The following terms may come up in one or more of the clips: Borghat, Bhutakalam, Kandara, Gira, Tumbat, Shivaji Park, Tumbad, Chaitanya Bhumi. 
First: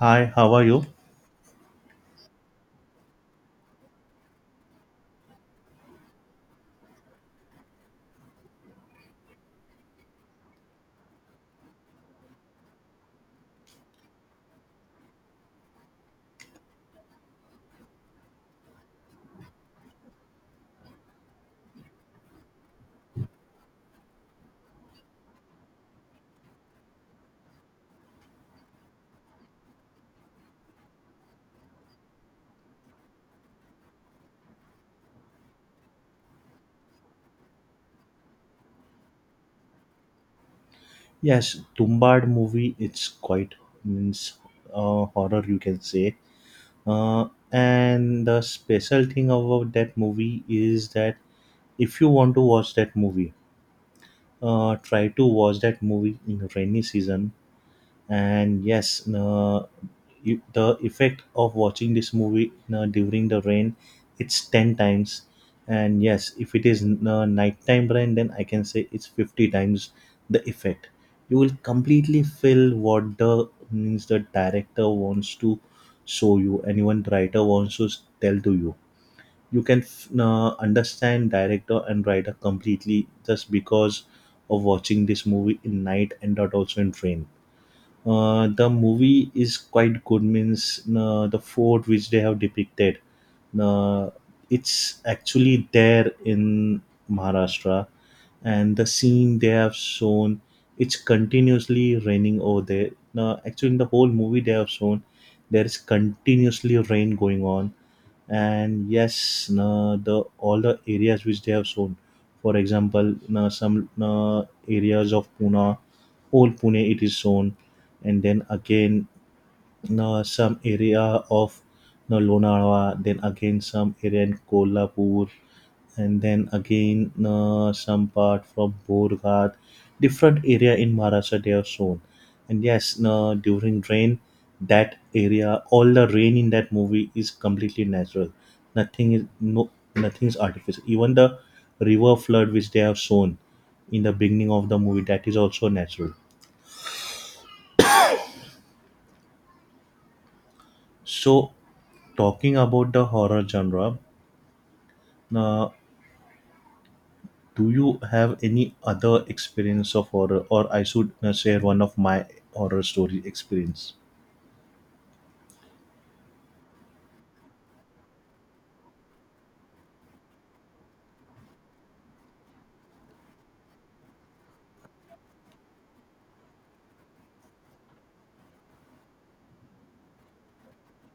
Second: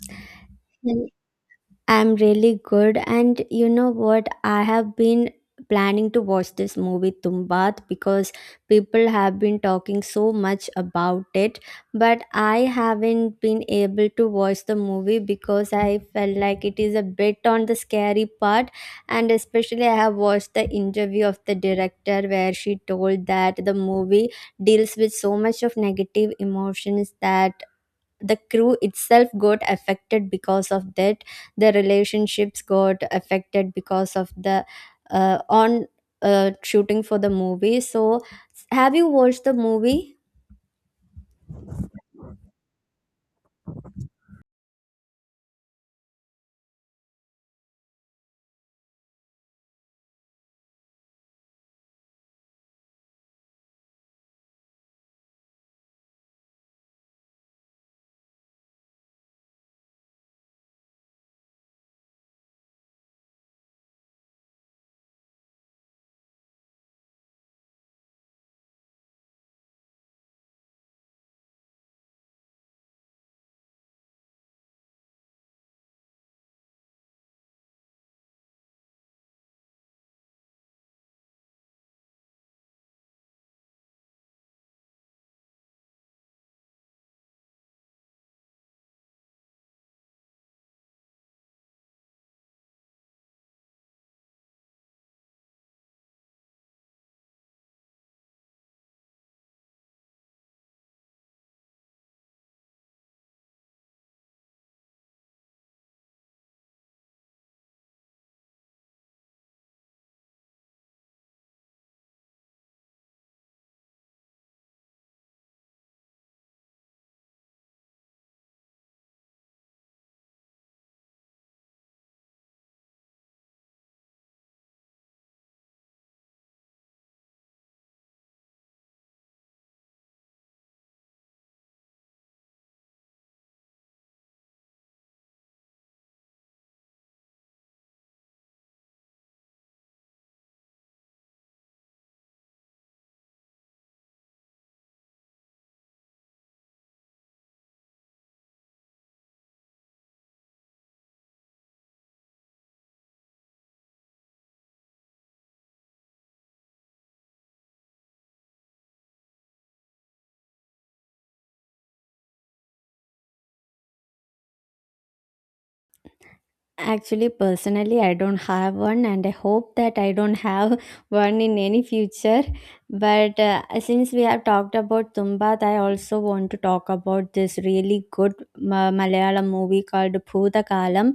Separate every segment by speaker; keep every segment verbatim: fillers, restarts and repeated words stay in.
Speaker 1: Hi, how are you?
Speaker 2: Well, I'm really good. And you know what? I have been planning to watch this movie Tumbat because people have been talking so much about it. But I haven't been able to watch the movie because I felt like it is a bit on the scary part. And especially, I have watched the interview of the director where she told that the movie deals with so much of negative emotions that the crew itself got affected because of that the relationships got affected because of the uh, on uh, shooting for the movie. So have you watched the movie?
Speaker 1: Yes, Tumbad movie. It's quite means uh, horror, you can say. Uh, and the special thing about that movie is that if you want to watch that movie, uh, try to watch that movie in rainy season. And yes, no, you, the effect of watching this movie, no, during the rain, it's ten times. And yes, if it is no, nighttime rain, then I can say it's fifty times the effect. You will completely feel what the means the director wants to show you, and even writer wants to s- tell to you. You can uh, understand director and writer completely just because of watching this movie in night and not also in rain. Uh, the movie is quite good, means uh, the fort which they have depicted, uh, it's actually there in Maharashtra. And the scene they have shown, it's continuously raining over there. Now actually in the whole movie they have shown there is continuously rain going on. And yes, uh, the all the areas which they have shown, for example, uh, some uh, areas of Pune, whole Pune it is shown. And then again, uh, some area of uh, Lonavala, then again some area in Kolhapur, and then again uh, some part from Borghat, different area in Maharashtra they have shown. And yes, uh, during rain, that area, all the rain in that movie is completely natural. Nothing is no, nothing is artificial. Even the river flood which they have shown in the beginning of the movie, that is also natural. So talking about the horror genre, uh, do you have any other experience of horror, or I should uh, share one of my horror story experience?
Speaker 2: Actually, personally I don't have one, and I hope that I don't have one in any future. But uh, since we have talked about Tumbat, I also want to talk about this really good uh, Malayalam movie called Bhutakalam.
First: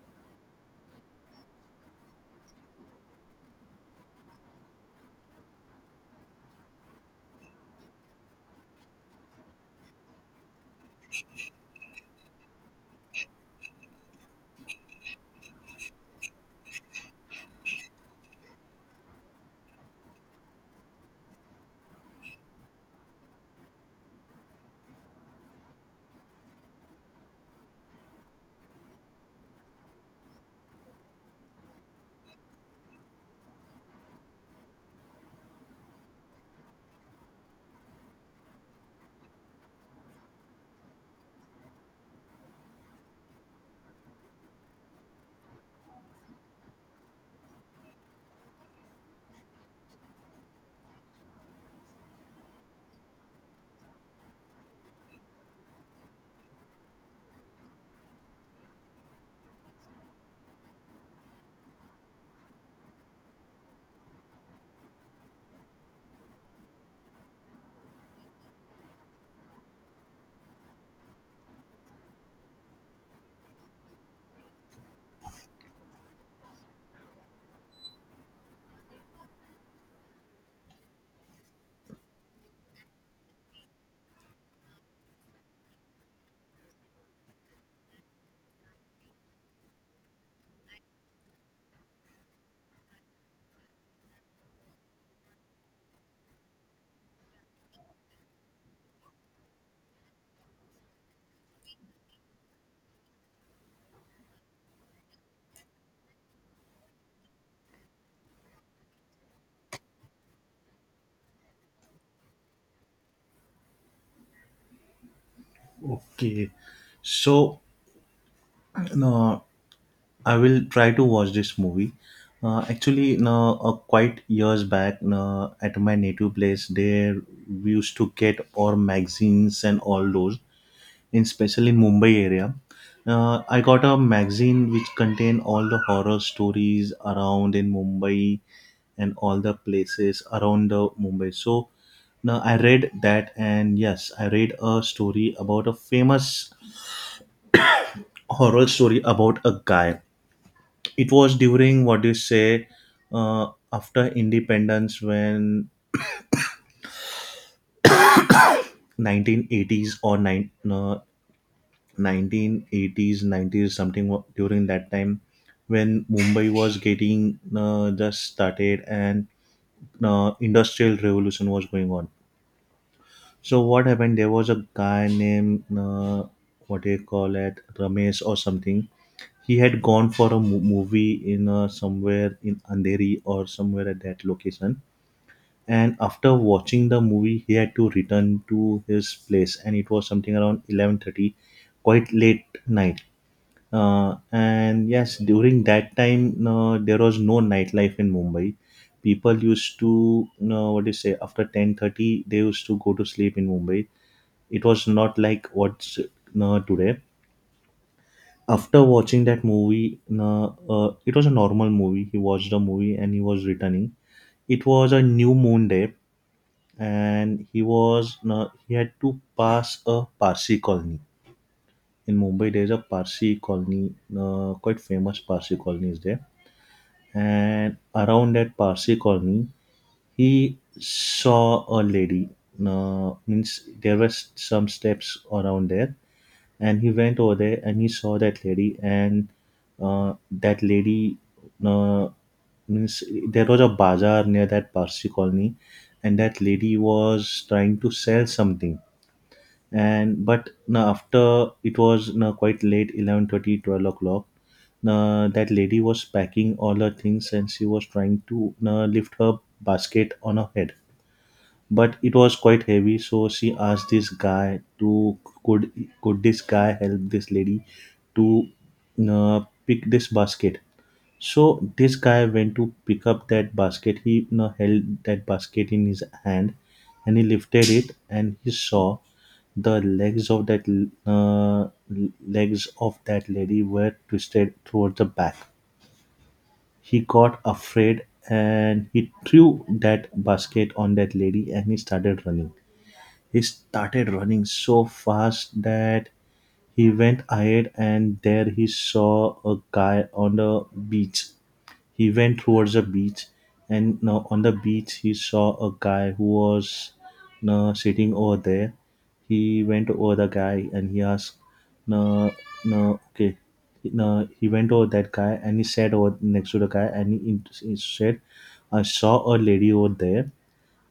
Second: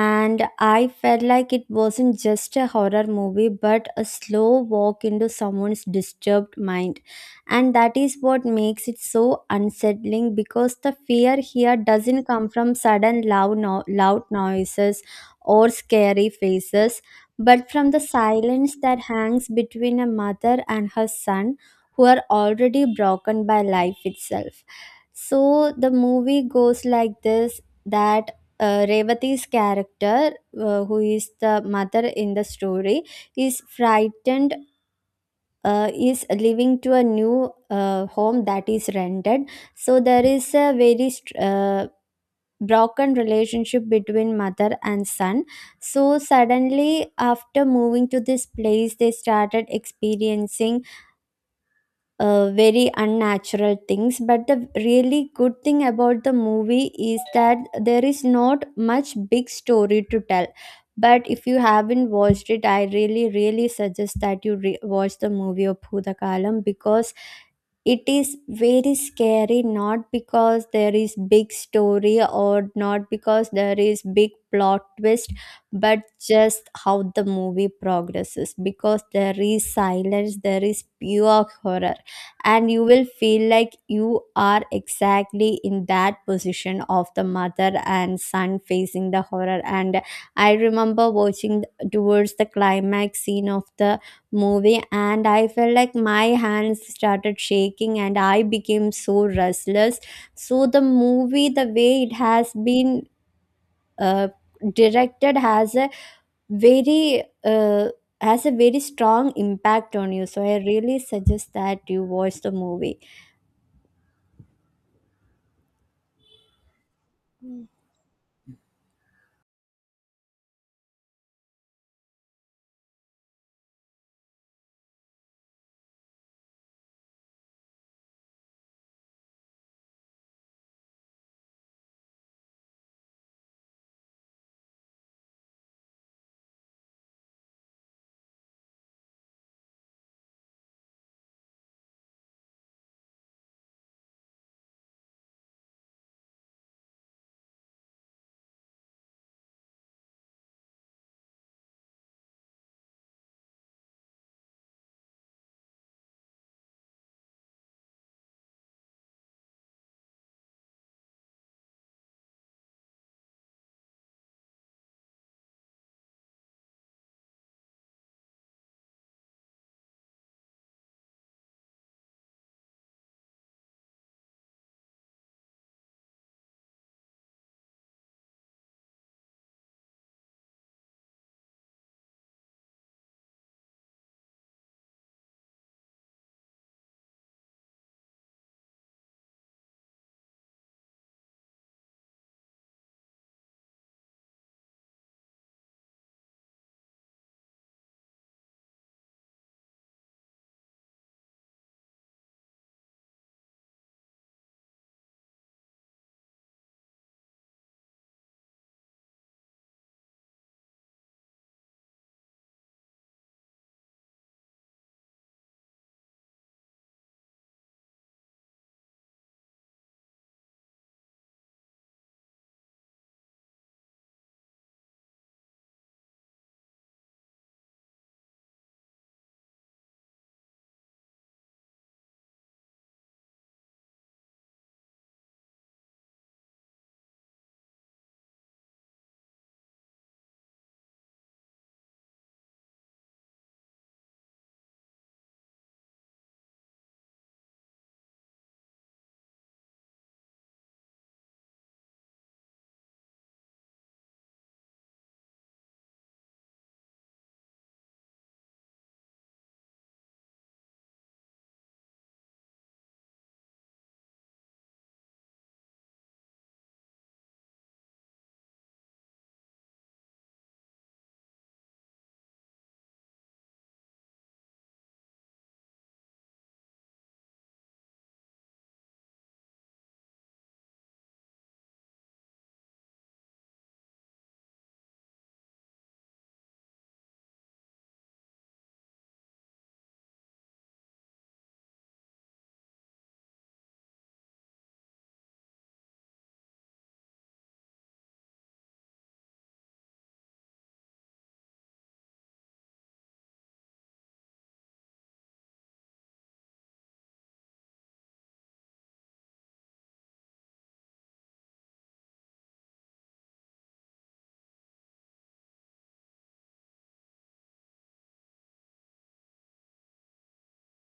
Speaker 2: And I felt like it wasn't just a horror movie but a slow walk into someone's disturbed mind. And that is what makes it so unsettling, because the fear here doesn't come from sudden loud, no- loud noises or scary faces, but from the silence that hangs between a mother and her son who are already broken by life itself. So the movie goes like this, that uh, Revati's character, uh, who is the mother in the story, is frightened, uh, is living to a new uh, home that is rented. So there is a very str- uh, broken relationship between mother and son. So suddenly, after moving to this place, they started experiencing uh, very unnatural things. But the really good thing about the movie is that there is not much big story to tell. But if you haven't watched it, I really, really suggest that you re- watch the movie of Bhutakalam, because it is very scary, not because there is big story or not because there is big plot twist, but just how the movie progresses. Because there is silence, there is pure horror, and you will feel like you are exactly in that position of the mother and son facing the horror. And I remember watching towards the climax scene of the movie, and I felt like my hands started shaking and I became so restless. So the movie, the way it has been uh, directed, has a very uh, has a very strong impact on you. So I really suggest that you watch the movie.
Speaker 1: Okay, so uh, I will try to watch this movie. Uh, actually, no, uh, quite years back, no, at my native place, there we used to get our magazines and all those, in especially in Mumbai area. Uh, I got a magazine which contained all the horror stories around in Mumbai and all the places around the Mumbai. So now I read that, and yes, I read a story about a famous horror story about a guy. It was during what do you say, uh, after independence when nineteen eighties, or nine, uh, nineteen eighties, nineties something, wa- during that time when Mumbai was getting uh, just started and uh, industrial revolution was going on. So what happened, there was a guy named, uh, what do you call it, Ramesh or something. He had gone for a mo- movie in uh, somewhere in Andheri or somewhere at that location, and after watching the movie he had to return to his place, and it was something around eleven thirty, quite late night. Uh, and yes, during that time, uh, there was no nightlife in Mumbai. People used to, uh, what do you say, after ten thirty, they used to go to sleep in Mumbai. It was not like what's uh, today. After watching that movie, uh, uh, it was a normal movie. He watched the movie and he was returning. It was a new moon day, and he was uh, he had to pass a Parsi colony in Mumbai. There is a Parsi colony, uh, quite famous Parsi colony is there, and around that Parsi colony, he saw a lady. Uh, means there was some steps around there, and he went over there and he saw that lady, and uh, that lady, uh, means there was a bazaar near that Parsi colony, and that lady was trying to sell something. And but now after it was now quite late, eleven thirty, twelve o'clock, uh, that lady was packing all her things, and she was trying to uh, lift her basket on her head, but it was quite heavy, so she asked this guy to, could could this guy help this lady to uh, pick this basket. So this guy went to pick up that basket, he, you know, held that basket in his hand and he lifted it, and he saw the legs of that l- uh, legs of that lady were twisted towards the back. He got afraid and he threw that basket on that lady, and he started running. He started running so fast that he went ahead, and there he saw a guy on the beach. He went towards the beach, and now on the beach he saw a guy who was now sitting over there. He went over the guy and he asked no no okay no he went over that guy, and he sat over next to the guy, and he, he said, I saw a lady over there,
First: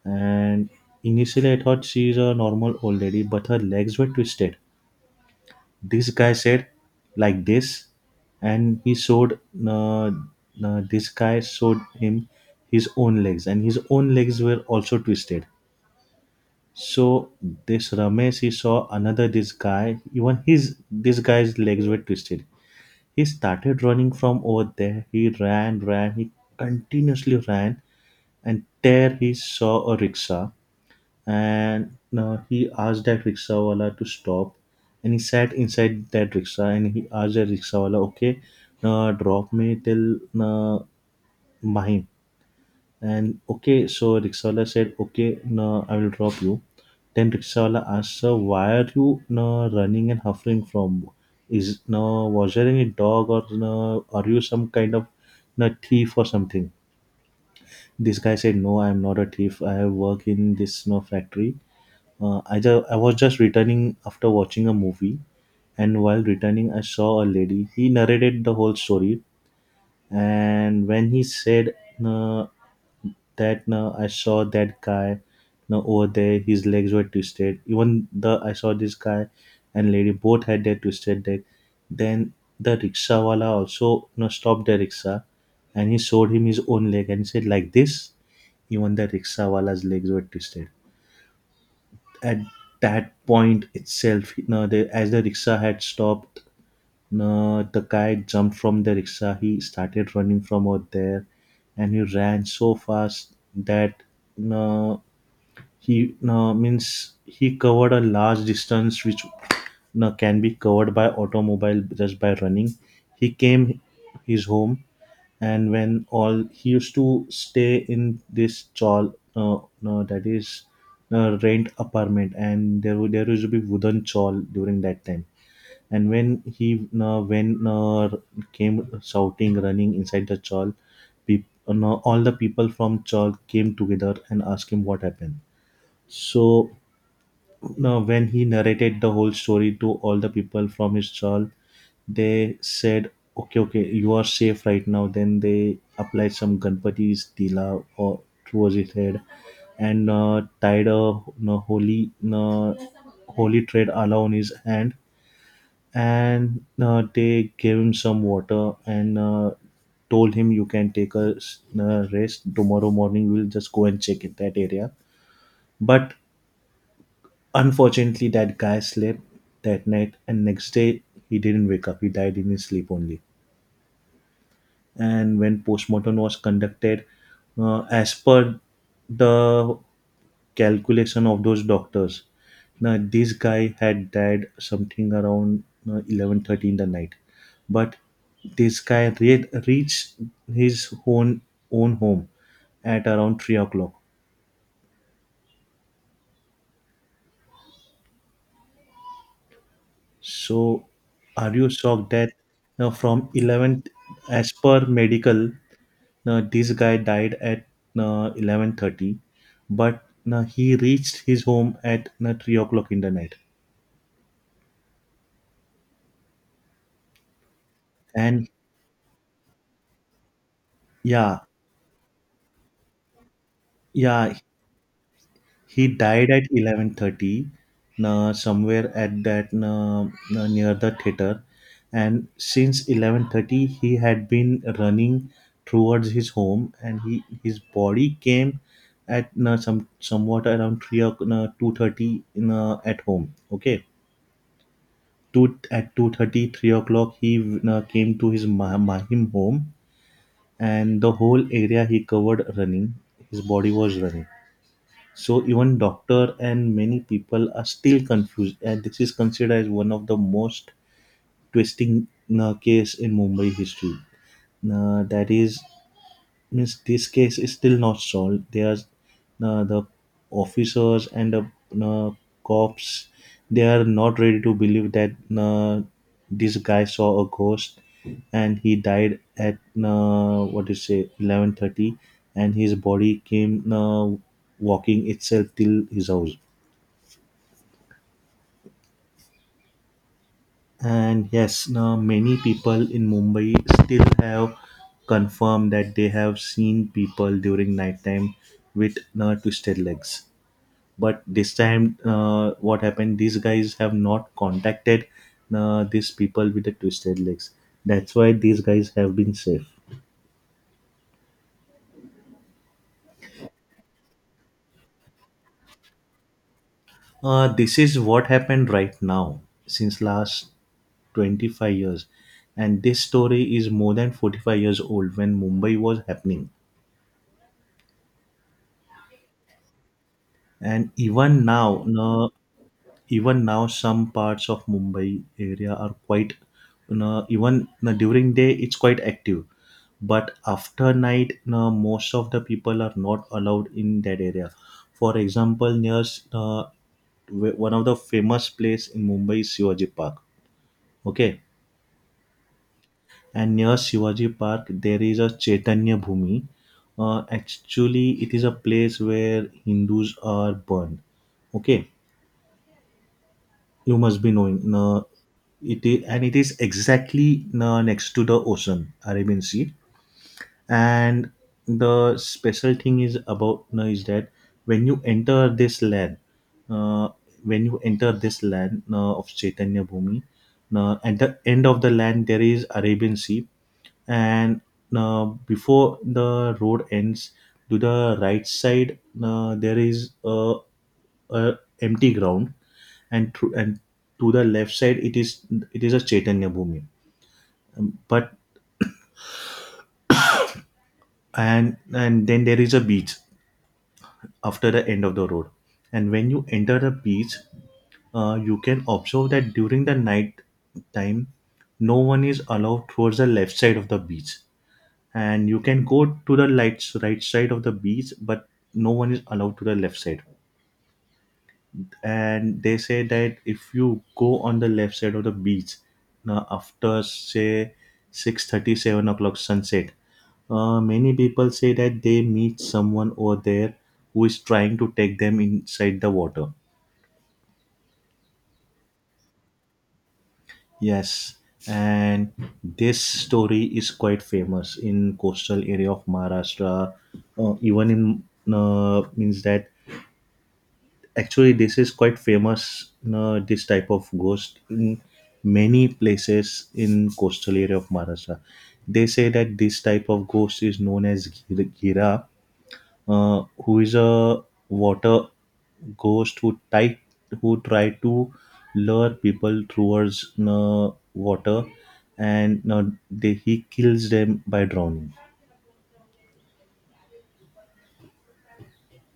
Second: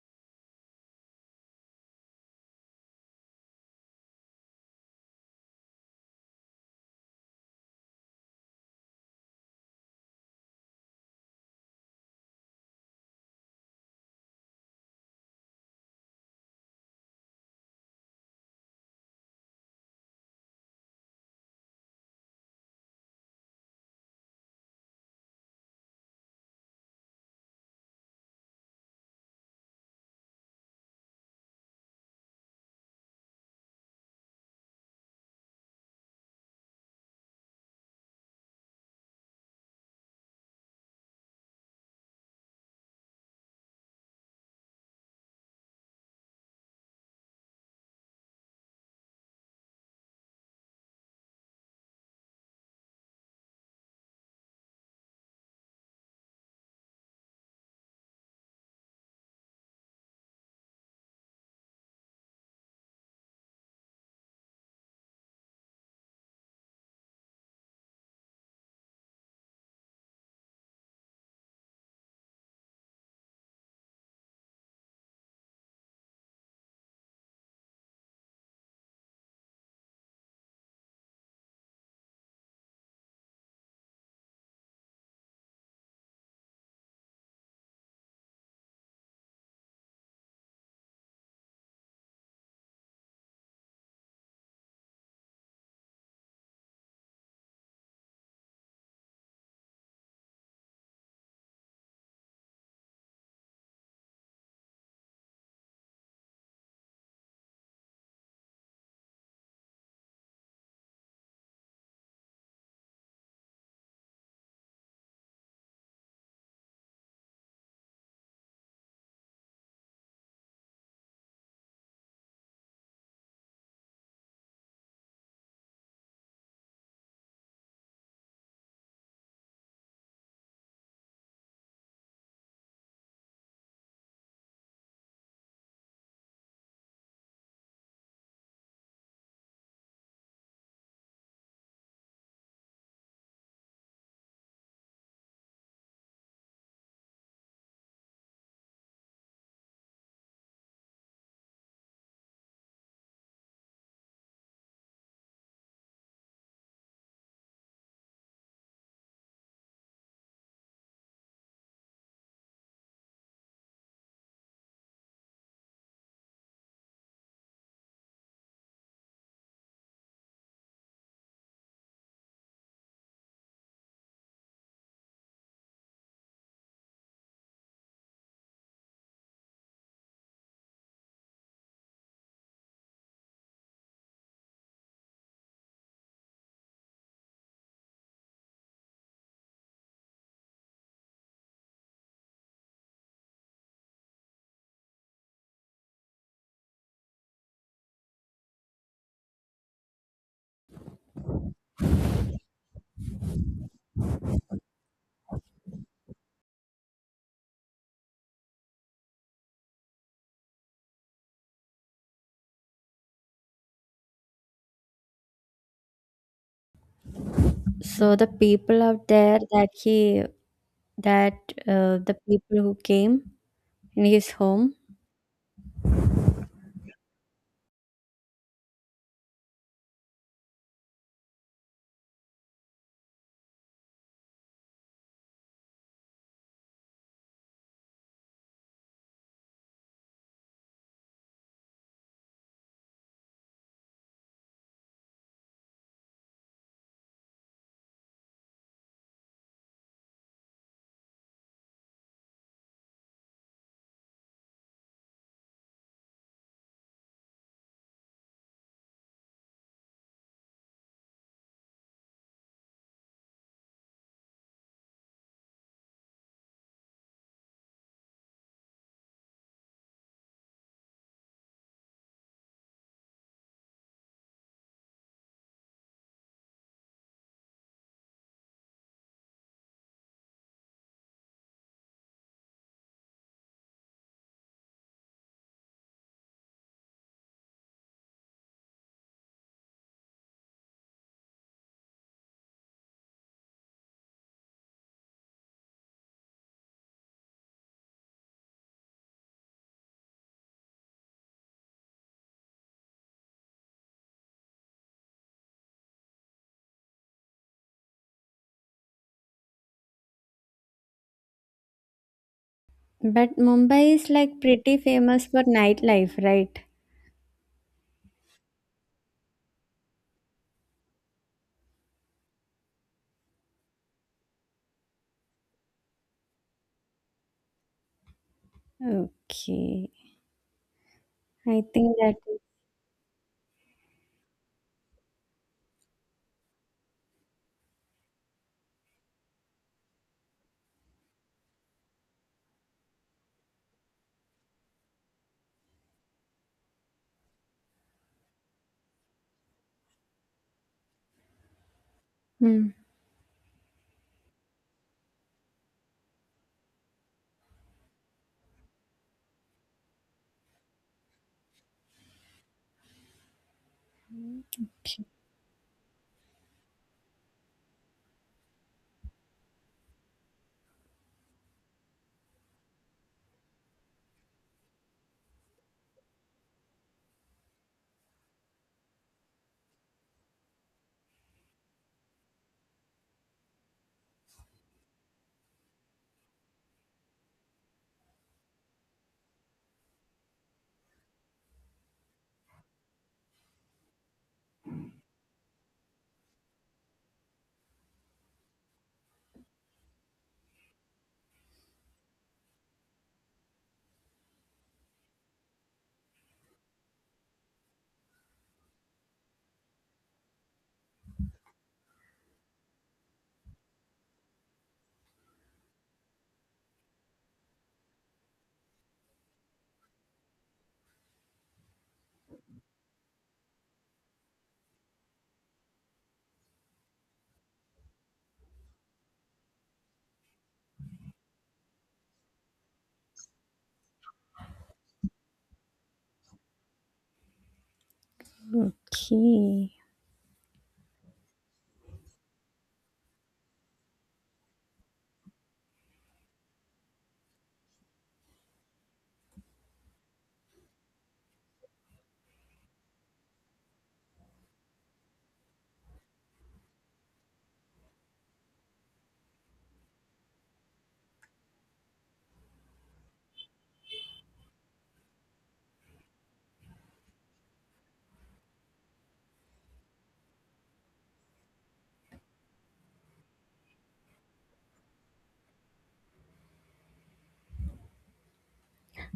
Speaker 1: and initially I thought she's a normal old lady, but her legs were twisted, this guy said, like this. And he showed uh, uh, this guy showed him his own legs, and his own legs were also twisted. So this Ramesh, he saw another, this guy, even his, this guy's legs were twisted. He started running from over there, he ran, ran, he continuously ran, and there he saw a rickshaw, and uh, he asked that rickshawala to stop, and he sat inside that rickshaw, and he asked that rickshawala, okay, uh, drop me till uh, Mahim. And okay, so rickshawala said, okay, no, I will drop you. Then rickshawala asked, sir, why are you, no, running and huffing from, is, no, was there any dog, or no, are you some kind of, no, thief or something. This guy said, no, I'm not a thief, I work in this, no, factory. uh, I, ju- I was just returning after watching a movie, and while returning, I saw a lady. He narrated the whole story, and when he said uh, that uh, I saw that guy uh, over there, his legs were twisted. Even the I saw this guy and lady, both had their twisted leg. Then the rickshawala also, you know, stopped the rickshaw, and he showed him his own leg, and he said, like this. Even the rickshawala's legs were twisted. At that point itself, you know, the, as the rickshaw had stopped, you know, the guy jumped from the rickshaw. He started running from out there, and he ran so fast that, you know, he you know, means he covered a large distance, which, you know, can be covered by automobile just by running. He came his home, and when all he used to stay in this chawl, uh, no, that is uh, rent apartment, and there would there used to be wooden chawl during that time, and when he uh, when uh, came shouting, running inside the chawl, peop- uh, no, all the people from chawl came together and asked him what happened. So now when he narrated the whole story to all the people from his chawl, they said, okay, okay, you are safe right now. Then they applied some Ganpati's tila or towards his head, and uh, tied a uh, holy uh, holy thread around his hand, and uh, they gave him some water, and uh, told him, you can take a s- uh, rest, tomorrow morning we'll just go and check in that area. But unfortunately that guy slept that night, and next day he didn't wake up, he died in his sleep only. And when postmortem was conducted, uh, as per the calculation of those doctors, now this guy had died something around uh, eleven thirty in the night, but this guy re- reached his own own home at around three o'clock. So, are you shocked that now from eleven, as per medical, now, this guy died at uh, eleven thirty, but uh, he reached his home at uh, three o'clock in the night.
Speaker 2: So the
Speaker 1: And
Speaker 2: people out there, that he that
Speaker 1: yeah,
Speaker 2: uh, the people who came in his
Speaker 1: yeah,
Speaker 2: home.
Speaker 1: he died at eleven thirty, uh, somewhere at that, uh, uh, near the theater. And since eleven thirty, he had been running towards his home, and he his body came at uh, some somewhat around three o'clock, uh, two thirty in, uh, at home. Okay, two, at two thirty, three o'clock he uh, came to his ma- ma- him home, and the whole area he covered running, his body was running. So even doctor and many people are still confused, and this is considered as one of the most twisting uh, case in Mumbai history, uh, that is, means this case is still not solved. They are uh, the officers and the uh, cops, they are not ready to believe that uh, this guy saw a ghost and he died at uh, what do you say, eleven thirty, and his body came uh, walking itself till his house. And yes, now many people in Mumbai still have confirmed that they have seen people during nighttime with uh, twisted legs. But this time uh, what happened, these guys have not contacted uh, these people with the twisted legs, that's why these guys have been safe.
Speaker 2: But Mumbai is like pretty famous for nightlife, right?
Speaker 1: Uh, this is what happened right now since last twenty-five years, and this story is more than forty-five years old, when Mumbai was happening.
Speaker 2: Okay.
Speaker 1: and even
Speaker 2: I
Speaker 1: now
Speaker 2: think that.
Speaker 1: uh, even now, some parts of Mumbai area are quite, you know, even, you know, during day it's quite active. But after night, you know, most of the people are not allowed in that area. For example, near uh, wh- one of the famous place in Mumbai is Shivaji Park. Okay,
Speaker 2: Hmm.
Speaker 1: and near Shivaji Park there is a Chaitanya Bhumi. Uh, actually, it is a place where Hindus are burned. Okay, you must be knowing no, it is, and it is exactly, no, next to the ocean, Arabian Sea. And the special thing is about, no, is that when you enter this land uh, when you enter this land uh, of Chaitanya Bhumi, uh, at the end of the land there is Arabian Sea. And uh, before the road ends, to the right side, uh, there is a, a, empty ground, and through, and to the left side, it is it is a Chaitanya Bhumi. But and and then there is a beach after the end of the road. And when you enter the beach, uh, you can observe that during the night time, no one is allowed towards the left side of the beach. And you can go to the lights right side of the beach, but no one is allowed to the left side. And they say that if you go on the left side of the beach, now after say six thirty, seven o'clock sunset, uh, many people say that they meet someone over there who is trying to take them inside the water.
Speaker 2: Okay.
Speaker 1: Yes, and this story is quite famous in coastal area of Maharashtra. Uh, even in, uh, means that, actually this is quite famous, you know, this type of ghost in many places in coastal area of Maharashtra. They say that this type of ghost is known as Gir- gira, uh, who is a water ghost, who try who try to lure people towards you, water, and you they, he kills them by drowning.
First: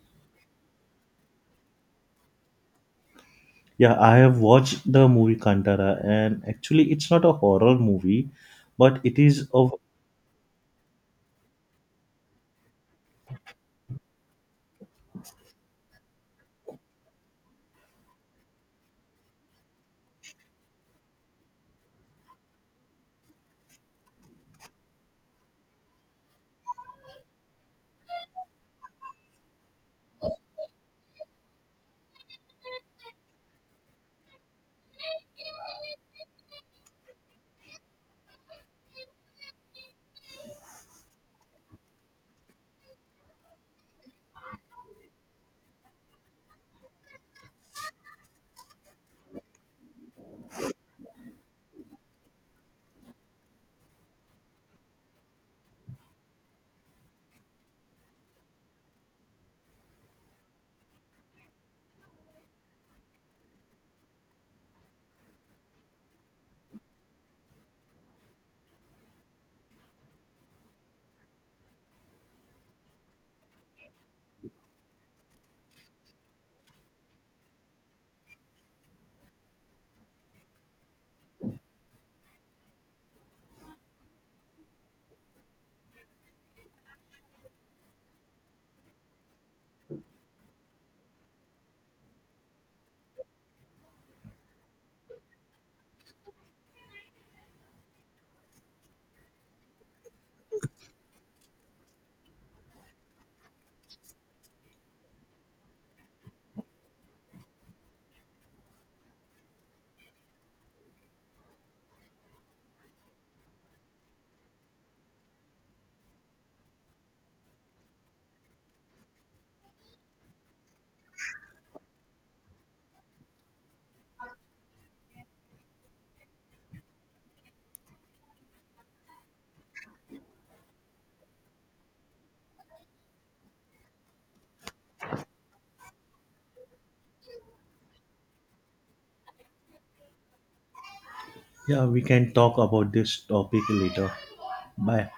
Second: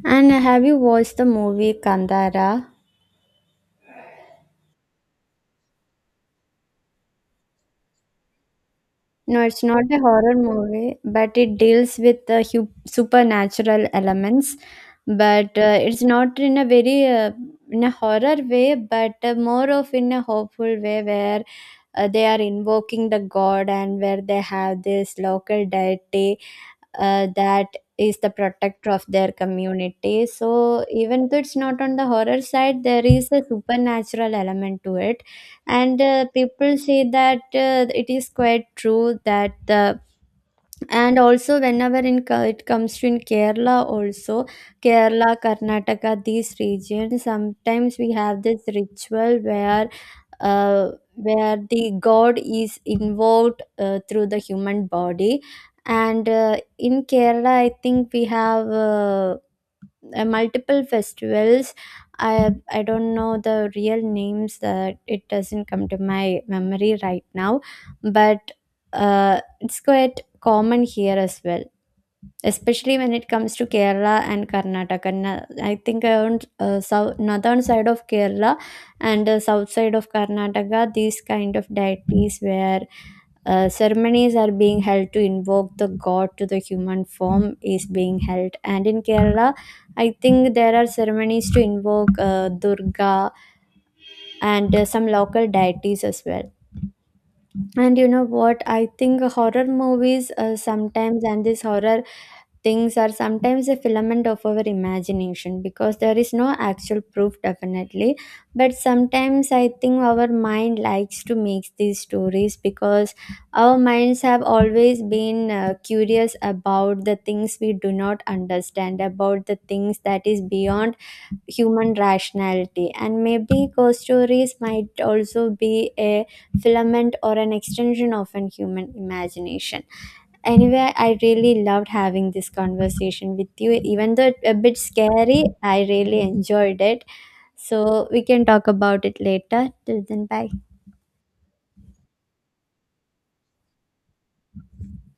Speaker 2: And have you watched the movie Kandara?
Speaker 1: Yeah, I have watched the movie Kantara, and actually it's not a horror movie but it
Speaker 2: No,
Speaker 1: is
Speaker 2: it's
Speaker 1: a
Speaker 2: not a horror movie, but it deals with the hu- supernatural elements. But uh, it's not in a very uh, in a horror way, but uh, more of in a hopeful way, where uh, they are invoking the god and where they have this local deity uh, that is the protector of their community. So even though it's not on the horror side, there is a supernatural element to it. And uh, people say that uh, it is quite true that the. And also whenever in Ke- it comes to in Kerala also, Kerala, Karnataka, these regions, sometimes we have this ritual where uh, where the god is involved uh, through the human body. And uh, in Kerala I think we have uh, uh, multiple festivals. I i don't know the real names, that it doesn't come to my memory right now. But uh, it's quite common here as well, especially when it comes to Kerala and Karnataka. Na- I think around uh, south, northern side of Kerala and uh, south side of Karnataka, these kind of deities where uh, ceremonies are being held to invoke the god to the human form is being held. And in Kerala, I think there are ceremonies to invoke uh, Durga and uh, some local deities as well. And you know what? I think horror movies uh, sometimes, and this horror things are sometimes a filament of our imagination, because there is no actual proof definitely. But sometimes I think our mind likes to make these stories, because our minds have always been uh, curious about the things we do not understand, about the things that is beyond human rationality. And maybe ghost stories might also be a filament or an extension of an human imagination. Anyway, I really loved having this conversation with you. Even though it a bit scary, I really enjoyed it. So we can talk about it later. Till then, bye.
Speaker 1: Yeah, we can talk about this topic later. Bye.